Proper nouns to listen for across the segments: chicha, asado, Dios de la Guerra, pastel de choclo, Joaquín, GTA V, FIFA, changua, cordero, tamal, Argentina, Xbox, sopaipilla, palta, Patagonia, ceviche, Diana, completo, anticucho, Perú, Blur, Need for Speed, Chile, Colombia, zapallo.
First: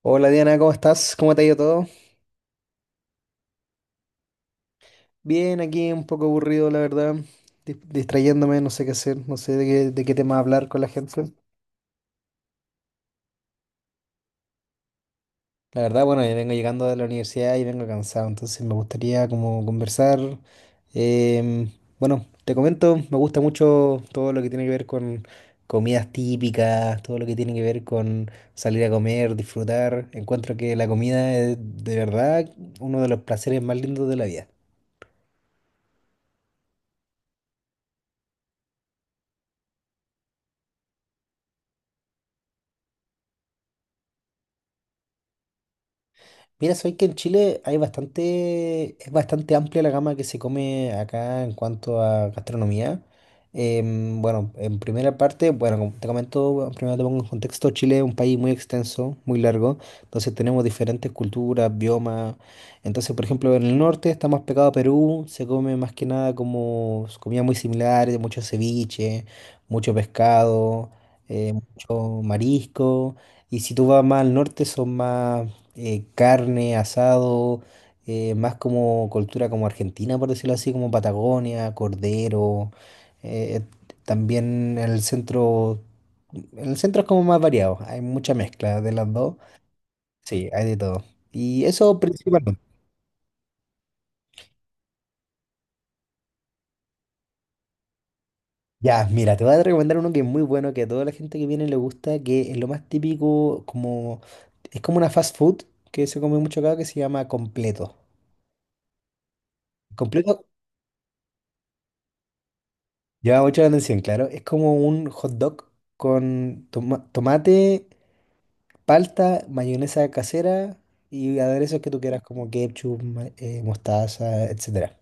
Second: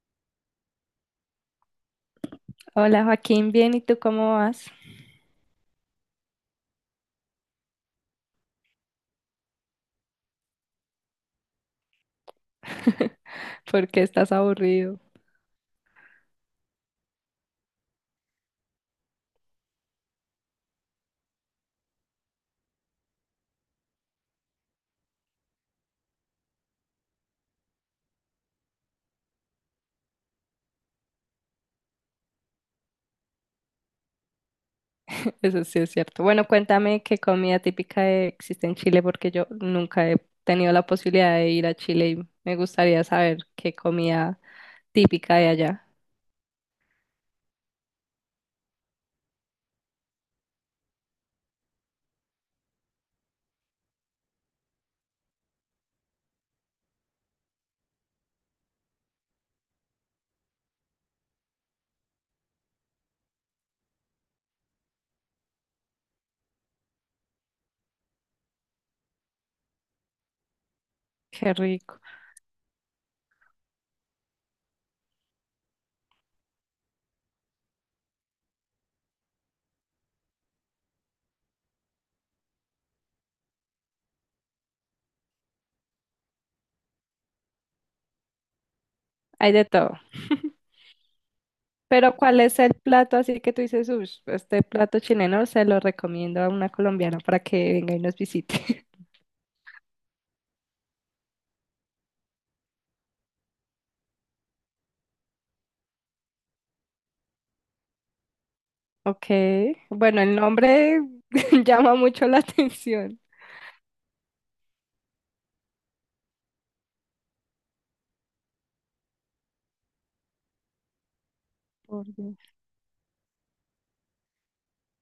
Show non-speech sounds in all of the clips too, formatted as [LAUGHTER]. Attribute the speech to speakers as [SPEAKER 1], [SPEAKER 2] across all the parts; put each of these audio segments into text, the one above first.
[SPEAKER 1] Hola Diana, ¿cómo estás? ¿Cómo te ha ido todo?
[SPEAKER 2] Hola Joaquín, bien, ¿y tú cómo vas?
[SPEAKER 1] Bien, aquí un poco aburrido, la verdad, distrayéndome, no sé qué hacer, no sé de qué tema hablar con la gente.
[SPEAKER 2] [LAUGHS] ¿Por qué estás aburrido?
[SPEAKER 1] La verdad, bueno, yo vengo llegando de la universidad y vengo cansado, entonces me gustaría como conversar. em, bueno, te comento, me gusta mucho todo lo que tiene que ver con comidas típicas, todo lo que tiene que ver con salir a comer, disfrutar. Encuentro que la comida es de verdad uno de los placeres más lindos de la vida.
[SPEAKER 2] [LAUGHS] Eso sí es cierto. Bueno, cuéntame qué comida típica existe en Chile, porque yo nunca he tenido la posibilidad de ir a Chile y me gustaría saber qué comida típica hay allá.
[SPEAKER 1] Mira, sabéis que en Chile hay bastante, es bastante amplia la gama que se come acá en cuanto a gastronomía. Bueno, en primera parte, bueno, como te comento, bueno, primero te pongo en contexto, Chile es un país muy extenso, muy largo, entonces tenemos diferentes culturas, biomas. Entonces, por ejemplo, en el norte está más pegado a Perú, se come más que nada como comida muy similar, mucho ceviche, mucho pescado,
[SPEAKER 2] Qué rico.
[SPEAKER 1] mucho marisco. Y si tú vas más al norte, son más carne, asado, más como cultura como Argentina, por decirlo así, como Patagonia, Cordero. eh, eh, También en el centro es como más variado, hay mucha mezcla de las dos.
[SPEAKER 2] Hay de todo.
[SPEAKER 1] Sí, hay de todo. Y eso
[SPEAKER 2] Pero ¿cuál es
[SPEAKER 1] principalmente.
[SPEAKER 2] el plato así que tú dices, uff, este plato chileno se lo recomiendo a una colombiana para que venga y nos visite? [LAUGHS]
[SPEAKER 1] Ya, mira, te voy a recomendar uno que es muy bueno, que a toda la gente que viene le gusta, que es lo más típico, como es como una fast food que se come mucho acá, que se llama completo.
[SPEAKER 2] Ok, bueno,
[SPEAKER 1] Completo.
[SPEAKER 2] el nombre [LAUGHS] llama mucho la atención.
[SPEAKER 1] Llama mucho la atención, claro. Es como un hot dog con tomate, palta, mayonesa casera y aderezos que tú
[SPEAKER 2] Por
[SPEAKER 1] quieras,
[SPEAKER 2] Dios.
[SPEAKER 1] como ketchup, mostaza, etcétera.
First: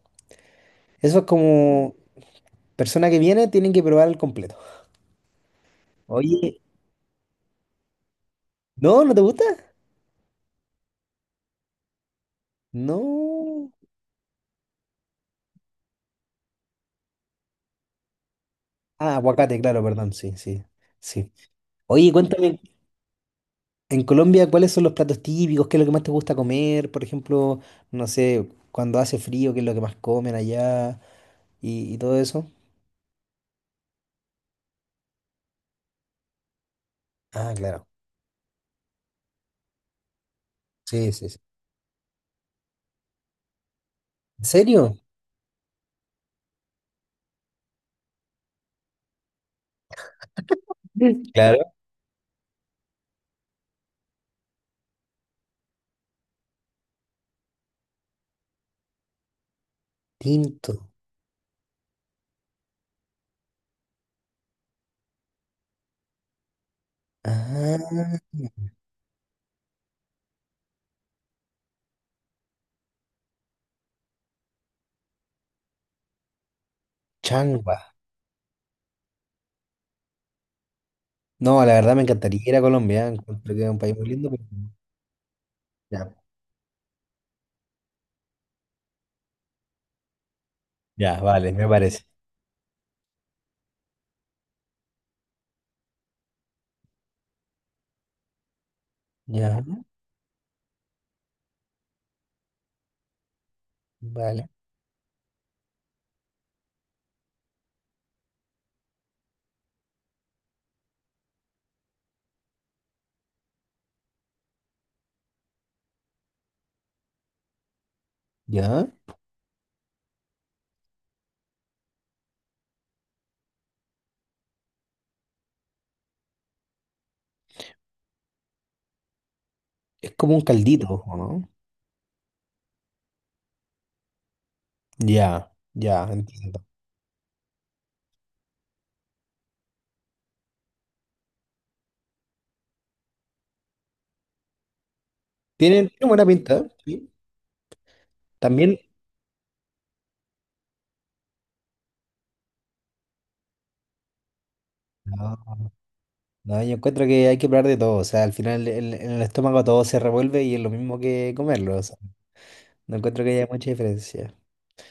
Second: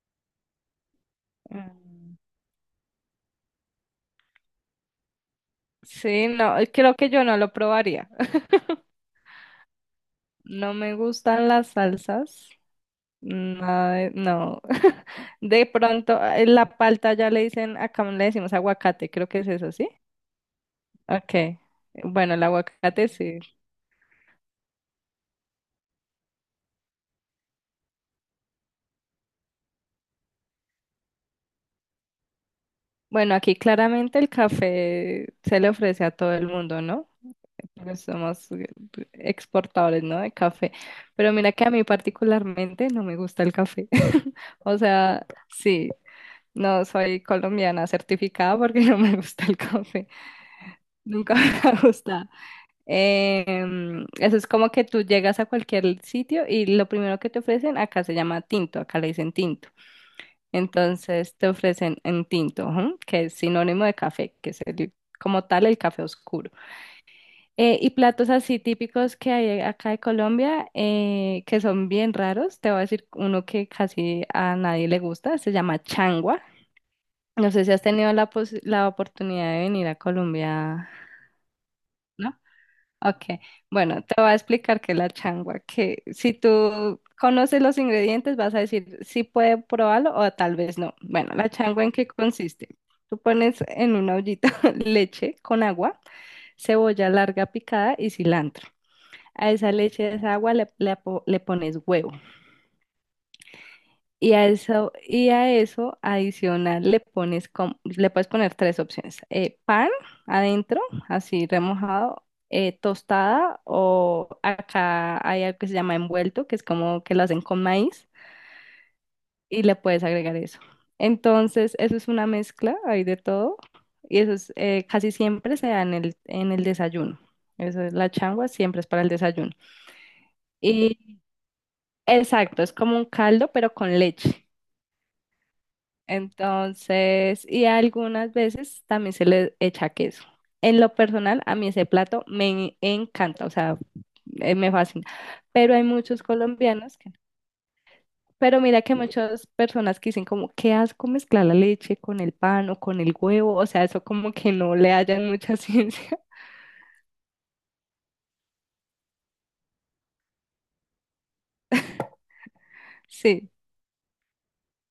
[SPEAKER 1] Eso es, como
[SPEAKER 2] Mm.
[SPEAKER 1] persona que viene tienen que probar el completo.
[SPEAKER 2] Sí, no,
[SPEAKER 1] Oye,
[SPEAKER 2] creo que yo no lo probaría.
[SPEAKER 1] ¿no? ¿No te gusta?
[SPEAKER 2] No me gustan las salsas.
[SPEAKER 1] No.
[SPEAKER 2] Nada de- No. [LAUGHS] De pronto, la palta ya le dicen, acá le decimos aguacate,
[SPEAKER 1] Ah,
[SPEAKER 2] creo que es
[SPEAKER 1] aguacate,
[SPEAKER 2] eso,
[SPEAKER 1] claro,
[SPEAKER 2] ¿sí?
[SPEAKER 1] perdón, sí, sí, sí.
[SPEAKER 2] Ok.
[SPEAKER 1] Oye,
[SPEAKER 2] Bueno, el
[SPEAKER 1] cuéntame,
[SPEAKER 2] aguacate sí.
[SPEAKER 1] en Colombia, ¿cuáles son los platos típicos? ¿Qué es lo que más te gusta comer? Por ejemplo, no sé, cuando hace frío, ¿qué es lo que más comen allá? Y todo eso.
[SPEAKER 2] Bueno, aquí claramente el café se le ofrece a todo el mundo, ¿no?
[SPEAKER 1] Ah, claro.
[SPEAKER 2] Porque somos exportadores, ¿no? De café.
[SPEAKER 1] Sí, sí,
[SPEAKER 2] Pero
[SPEAKER 1] sí.
[SPEAKER 2] mira que a mí particularmente no me gusta el café. [LAUGHS]
[SPEAKER 1] ¿En
[SPEAKER 2] O
[SPEAKER 1] serio?
[SPEAKER 2] sea, sí, no soy colombiana certificada porque [LAUGHS] no me gusta el café.
[SPEAKER 1] Sí.
[SPEAKER 2] Nunca [LAUGHS] me
[SPEAKER 1] Claro.
[SPEAKER 2] ha gustado. Eso es como que tú llegas a cualquier sitio y lo primero que te ofrecen, acá se llama tinto, acá le dicen tinto.
[SPEAKER 1] Tinto.
[SPEAKER 2] Entonces te ofrecen en tinto, ujú, que es sinónimo de café, que es como tal el café oscuro. Y
[SPEAKER 1] Ah,
[SPEAKER 2] platos así típicos que hay acá de Colombia, que son bien raros, te voy a decir uno que casi a nadie le gusta, se llama changua. No sé si has
[SPEAKER 1] changua.
[SPEAKER 2] tenido la oportunidad de venir a Colombia.
[SPEAKER 1] No, la verdad me
[SPEAKER 2] ¿No?
[SPEAKER 1] encantaría ir a Colombia. ¿Eh?
[SPEAKER 2] Ok,
[SPEAKER 1] Encuentro que es un país
[SPEAKER 2] bueno,
[SPEAKER 1] muy
[SPEAKER 2] te voy
[SPEAKER 1] lindo,
[SPEAKER 2] a
[SPEAKER 1] pero no.
[SPEAKER 2] explicar qué es la changua, que
[SPEAKER 1] Ya.
[SPEAKER 2] si tú conoces los ingredientes vas a decir si puede probarlo o tal vez no.
[SPEAKER 1] Ya,
[SPEAKER 2] Bueno, la
[SPEAKER 1] vale, me
[SPEAKER 2] changua en
[SPEAKER 1] parece.
[SPEAKER 2] qué consiste. Tú pones en una ollita [LAUGHS] leche con agua, cebolla larga picada y cilantro. A
[SPEAKER 1] Ya,
[SPEAKER 2] esa leche, a esa agua le pones huevo. Y a
[SPEAKER 1] vale.
[SPEAKER 2] eso, y a eso adicional le puedes poner tres opciones. Pan adentro, así remojado, tostada, o acá hay algo que se llama envuelto, que es como que lo hacen con maíz,
[SPEAKER 1] Ya.
[SPEAKER 2] y le puedes agregar eso. Entonces, eso es una mezcla, hay de todo, y eso es, casi siempre se da en el desayuno. Eso es, la changua siempre es para el desayuno.
[SPEAKER 1] Es como un caldito, ¿o
[SPEAKER 2] Y
[SPEAKER 1] no?
[SPEAKER 2] exacto, es como un caldo, pero con leche.
[SPEAKER 1] Ya, ya, entiendo.
[SPEAKER 2] Entonces, y algunas veces también se le echa queso. En lo personal, a mí ese plato me encanta, o sea, me fascina. Pero hay
[SPEAKER 1] Tienen
[SPEAKER 2] muchos
[SPEAKER 1] buena pinta, ¿eh?
[SPEAKER 2] colombianos
[SPEAKER 1] ¿Sí?
[SPEAKER 2] que no. Pero
[SPEAKER 1] También.
[SPEAKER 2] mira que muchas personas que dicen como, qué asco mezclar la leche con el pan o con el huevo, o sea, eso como que no le hallan mucha [LAUGHS]
[SPEAKER 1] No,
[SPEAKER 2] ciencia.
[SPEAKER 1] no, yo encuentro que hay que probar de todo. O sea, al final en el estómago todo se revuelve y es lo mismo que comerlo. O sea, no encuentro que haya
[SPEAKER 2] Sí,
[SPEAKER 1] mucha diferencia.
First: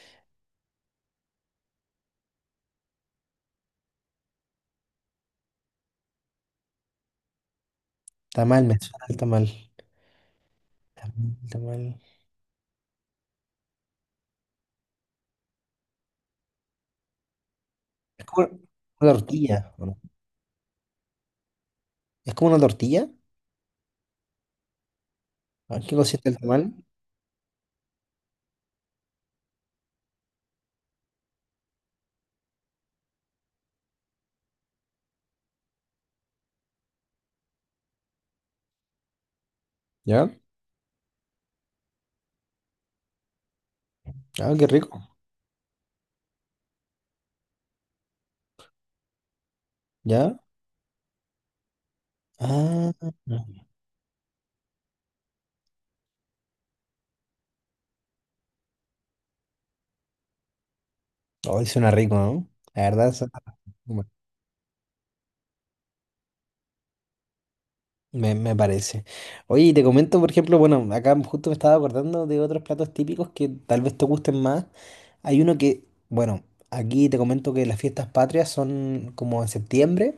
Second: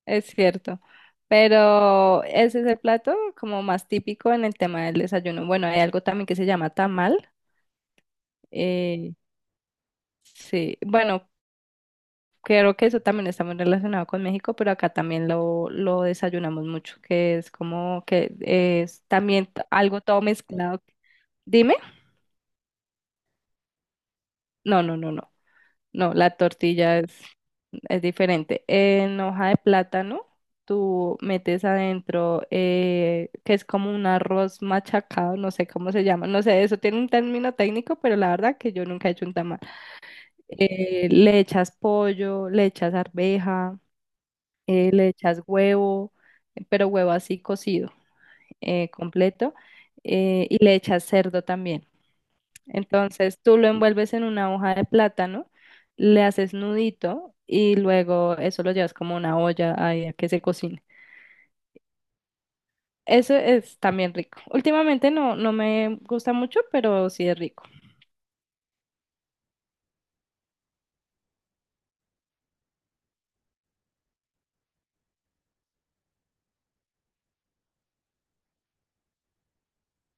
[SPEAKER 2] es cierto. Pero ese es el plato como más típico en el tema del desayuno. Bueno, hay algo también que se llama tamal.
[SPEAKER 1] Está mal, me suena
[SPEAKER 2] eh,
[SPEAKER 1] el tamal.
[SPEAKER 2] sí, bueno,
[SPEAKER 1] Tamal, tamal.
[SPEAKER 2] creo que eso también está muy relacionado con México, pero acá también lo desayunamos mucho, que es como
[SPEAKER 1] Es
[SPEAKER 2] que
[SPEAKER 1] como
[SPEAKER 2] es
[SPEAKER 1] una
[SPEAKER 2] también
[SPEAKER 1] tortilla, ¿o no?
[SPEAKER 2] algo todo mezclado. Dime,
[SPEAKER 1] ¿Es como una tortilla?
[SPEAKER 2] no, no, no, no,
[SPEAKER 1] ¿A qué
[SPEAKER 2] no,
[SPEAKER 1] consiste
[SPEAKER 2] la
[SPEAKER 1] el tamal?
[SPEAKER 2] tortilla es diferente. En hoja de plátano, tú metes adentro, que es como un arroz machacado, no sé cómo se llama, no sé, eso tiene un término técnico, pero la verdad que yo nunca he hecho un tamal.
[SPEAKER 1] ¿Ya?
[SPEAKER 2] Le echas pollo, le echas arveja.
[SPEAKER 1] Ah, qué rico.
[SPEAKER 2] Le echas huevo, pero huevo así cocido, completo,
[SPEAKER 1] ¿Ya?
[SPEAKER 2] y le echas cerdo también.
[SPEAKER 1] Ah,
[SPEAKER 2] Entonces tú lo envuelves en una hoja de plátano, le haces nudito y luego eso lo llevas como a una olla ahí a que se cocine.
[SPEAKER 1] hoy suena rico, ¿no? La verdad, suena
[SPEAKER 2] Eso es
[SPEAKER 1] bueno,
[SPEAKER 2] también rico. Últimamente no, no me gusta mucho, pero sí es rico.
[SPEAKER 1] me parece. Oye, y te comento, por ejemplo, bueno, acá justo me estaba acordando de otros platos típicos que tal vez te gusten más. Hay uno que, bueno, aquí te comento que las fiestas patrias son como en septiembre,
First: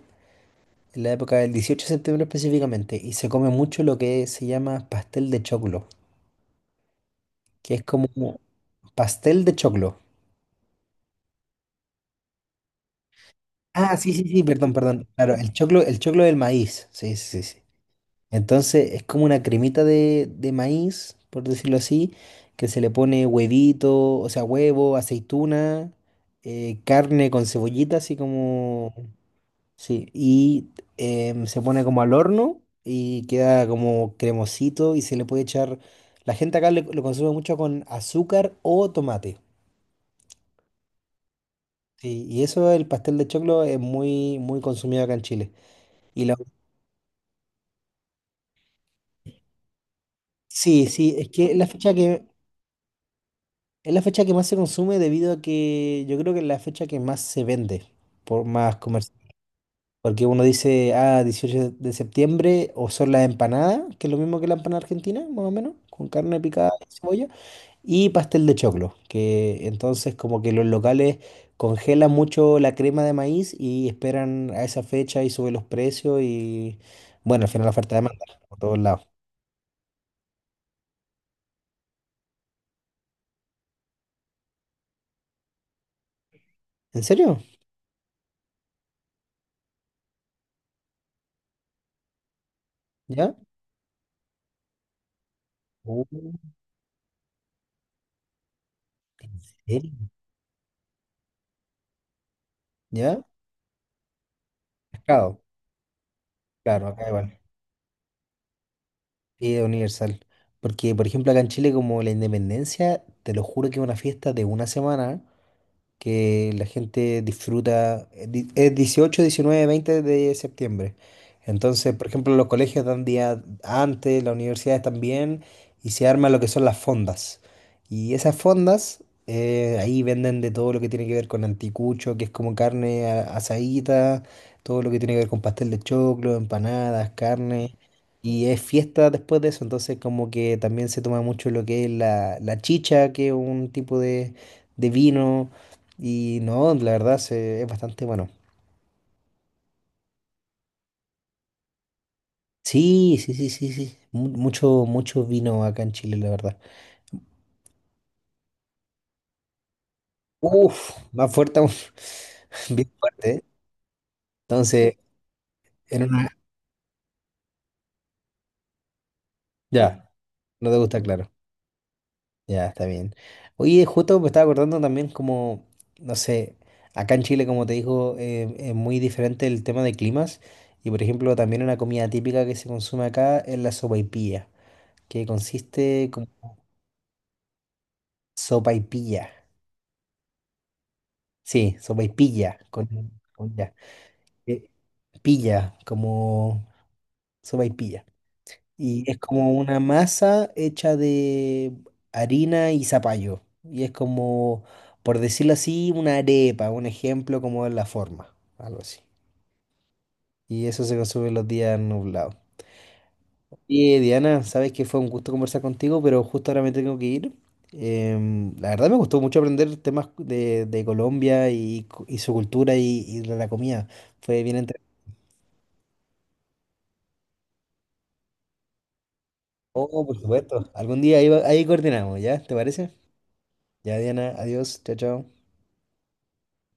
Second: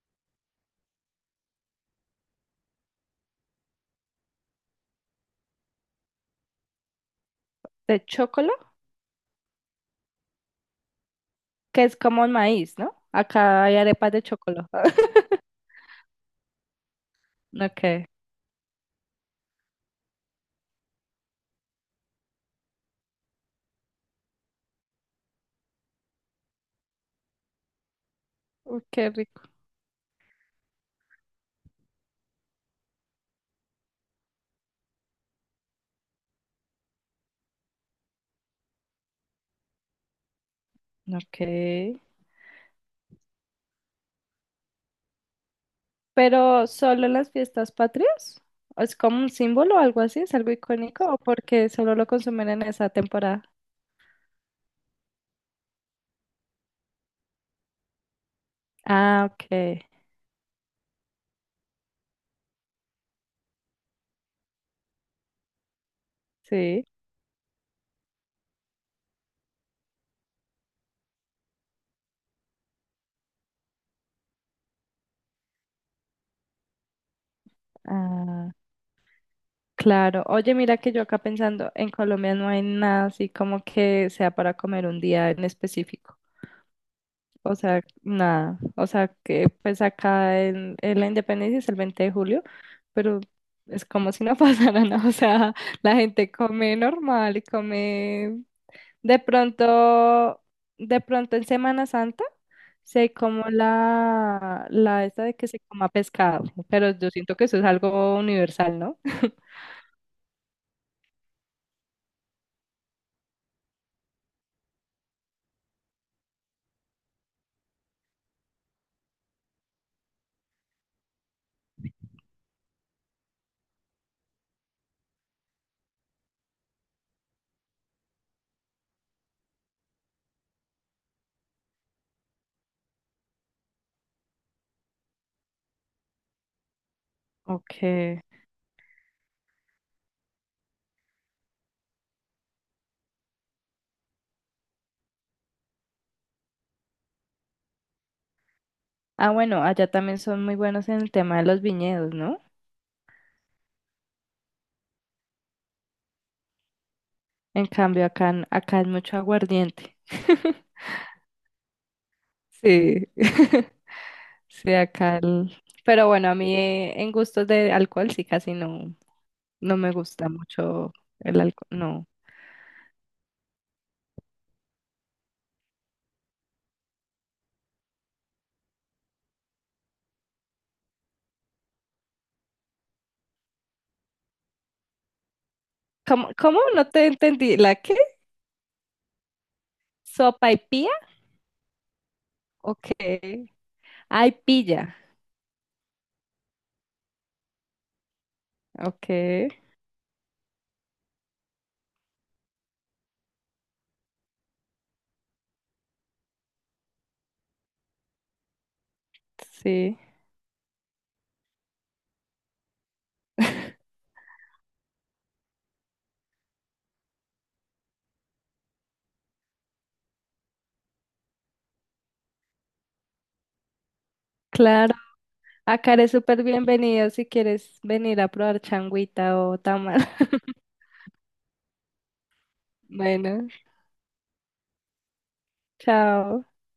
[SPEAKER 1] en la época del 18 de septiembre específicamente, y se come mucho lo que se llama pastel de choclo. Que es
[SPEAKER 2] De
[SPEAKER 1] como un
[SPEAKER 2] chocolo,
[SPEAKER 1] pastel de choclo.
[SPEAKER 2] que es como el maíz, ¿no? Acá hay
[SPEAKER 1] Ah, sí,
[SPEAKER 2] arepas de
[SPEAKER 1] sí, sí,
[SPEAKER 2] chocolo.
[SPEAKER 1] perdón, perdón.
[SPEAKER 2] [LAUGHS]
[SPEAKER 1] Claro, el choclo del maíz. Sí, sí, sí. Sí.
[SPEAKER 2] Ok.
[SPEAKER 1] Entonces es como una cremita de maíz, por decirlo así, que se le pone huevito, o sea, huevo, aceituna, carne con cebollita, así
[SPEAKER 2] Uy,
[SPEAKER 1] como...
[SPEAKER 2] qué rico.
[SPEAKER 1] Sí, y se pone como al horno y queda como cremosito y se le puede echar... La gente acá lo consume mucho con azúcar o tomate.
[SPEAKER 2] Ok.
[SPEAKER 1] Sí, y eso, el pastel de choclo es muy, muy consumido acá en Chile. Y la,
[SPEAKER 2] Pero solo en las fiestas patrias, ¿o es como un símbolo o algo así, es algo
[SPEAKER 1] sí,
[SPEAKER 2] icónico,
[SPEAKER 1] sí,
[SPEAKER 2] o
[SPEAKER 1] es que es
[SPEAKER 2] porque solo lo consumen en esa temporada?
[SPEAKER 1] es la fecha que más se consume debido a que yo creo que es la fecha que más se vende, por más comercio.
[SPEAKER 2] Ah, ok,
[SPEAKER 1] Porque uno dice, ah, 18 de septiembre, o son las empanadas, que es lo mismo que la empanada argentina, más o menos, con carne picada
[SPEAKER 2] sí,
[SPEAKER 1] y cebolla. Y pastel de choclo, que entonces como que los locales congelan mucho la crema de maíz y esperan a esa fecha y suben los precios y bueno, al final la oferta de demanda
[SPEAKER 2] ah,
[SPEAKER 1] por todos lados.
[SPEAKER 2] claro. Oye, mira que yo acá pensando, en Colombia no hay nada así como que sea para comer un día en específico.
[SPEAKER 1] ¿En serio?
[SPEAKER 2] O sea, nada. O sea, que pues acá en la Independencia es el 20 de julio, pero
[SPEAKER 1] ¿Ya?
[SPEAKER 2] es como si no [LAUGHS] pasara nada. O sea, la
[SPEAKER 1] Uh,
[SPEAKER 2] gente come normal y come. De
[SPEAKER 1] ¿En serio?
[SPEAKER 2] pronto, de pronto en Semana Santa se
[SPEAKER 1] ¿Ya?
[SPEAKER 2] como la esta de
[SPEAKER 1] Pescado.
[SPEAKER 2] que se coma pescado,
[SPEAKER 1] Claro,
[SPEAKER 2] pero
[SPEAKER 1] acá
[SPEAKER 2] yo siento
[SPEAKER 1] igual.
[SPEAKER 2] que eso es algo universal, ¿no?
[SPEAKER 1] Y es universal. Porque, por ejemplo, acá en Chile como la independencia, te lo juro que es una fiesta de una semana que la gente disfruta, es 18, 19, 20 de septiembre. Entonces, por ejemplo, los colegios dan día antes, las universidades también, y se arma lo que son las fondas. Y esas fondas, ahí venden de todo lo que tiene que ver con anticucho, que es como carne asadita, todo lo que tiene que ver con pastel de choclo, empanadas, carne.
[SPEAKER 2] Okay.
[SPEAKER 1] Y es fiesta después de eso, entonces como que también se toma mucho lo que es la chicha, que es un tipo de vino y no, la verdad es bastante bueno.
[SPEAKER 2] Ah, bueno, allá también son muy buenos en el tema de los viñedos, ¿no?
[SPEAKER 1] Sí, sí, sí, sí, sí. Mucho, mucho vino acá en Chile, la verdad.
[SPEAKER 2] En cambio, acá, acá es mucho aguardiente. [LAUGHS]
[SPEAKER 1] Uf, más fuerte aún. [LAUGHS] Bien
[SPEAKER 2] Sí,
[SPEAKER 1] fuerte, ¿eh?
[SPEAKER 2] [LAUGHS] sí,
[SPEAKER 1] Entonces,
[SPEAKER 2] acá.
[SPEAKER 1] en
[SPEAKER 2] Pero bueno, a
[SPEAKER 1] una...
[SPEAKER 2] mí en gustos de alcohol sí casi no, no me
[SPEAKER 1] Ya,
[SPEAKER 2] gusta
[SPEAKER 1] no te
[SPEAKER 2] mucho
[SPEAKER 1] gusta, claro.
[SPEAKER 2] el alcohol, no.
[SPEAKER 1] Ya, está bien. Oye, justo me estaba acordando también como, no sé, acá en Chile, como te digo, es muy diferente el tema de climas. Y, por ejemplo, también una comida típica que se consume acá es la sopaipilla, que consiste como
[SPEAKER 2] ¿Cómo, cómo? No te entendí. ¿La qué?
[SPEAKER 1] sopaipilla.
[SPEAKER 2] ¿Sopa y pilla?
[SPEAKER 1] Sí, sopaipilla, con,
[SPEAKER 2] Ok.
[SPEAKER 1] con ya.
[SPEAKER 2] Ay,
[SPEAKER 1] Eh,
[SPEAKER 2] pilla.
[SPEAKER 1] Pilla, como sopaipilla. Y es
[SPEAKER 2] Ok.
[SPEAKER 1] como una masa hecha de harina y zapallo. Y es como, por decirlo así, una arepa, un ejemplo como en la forma, algo así.
[SPEAKER 2] Sí.
[SPEAKER 1] Y eso se consume los días nublados.
[SPEAKER 2] [LAUGHS]
[SPEAKER 1] Y Diana, sabes que fue un gusto conversar contigo, pero justo ahora me tengo que ir. La verdad me gustó mucho aprender temas de Colombia y, y su cultura y de la comida. Fue bien entretenido.
[SPEAKER 2] Claro. Acá eres súper bienvenido si quieres venir a probar changuita o tamal.
[SPEAKER 1] Oh, por supuesto.
[SPEAKER 2] [LAUGHS]
[SPEAKER 1] Algún día ahí, ahí coordinamos, ¿ya? ¿Te parece?
[SPEAKER 2] Bueno,
[SPEAKER 1] Ya, Diana, adiós, chao, chao.
[SPEAKER 2] chao.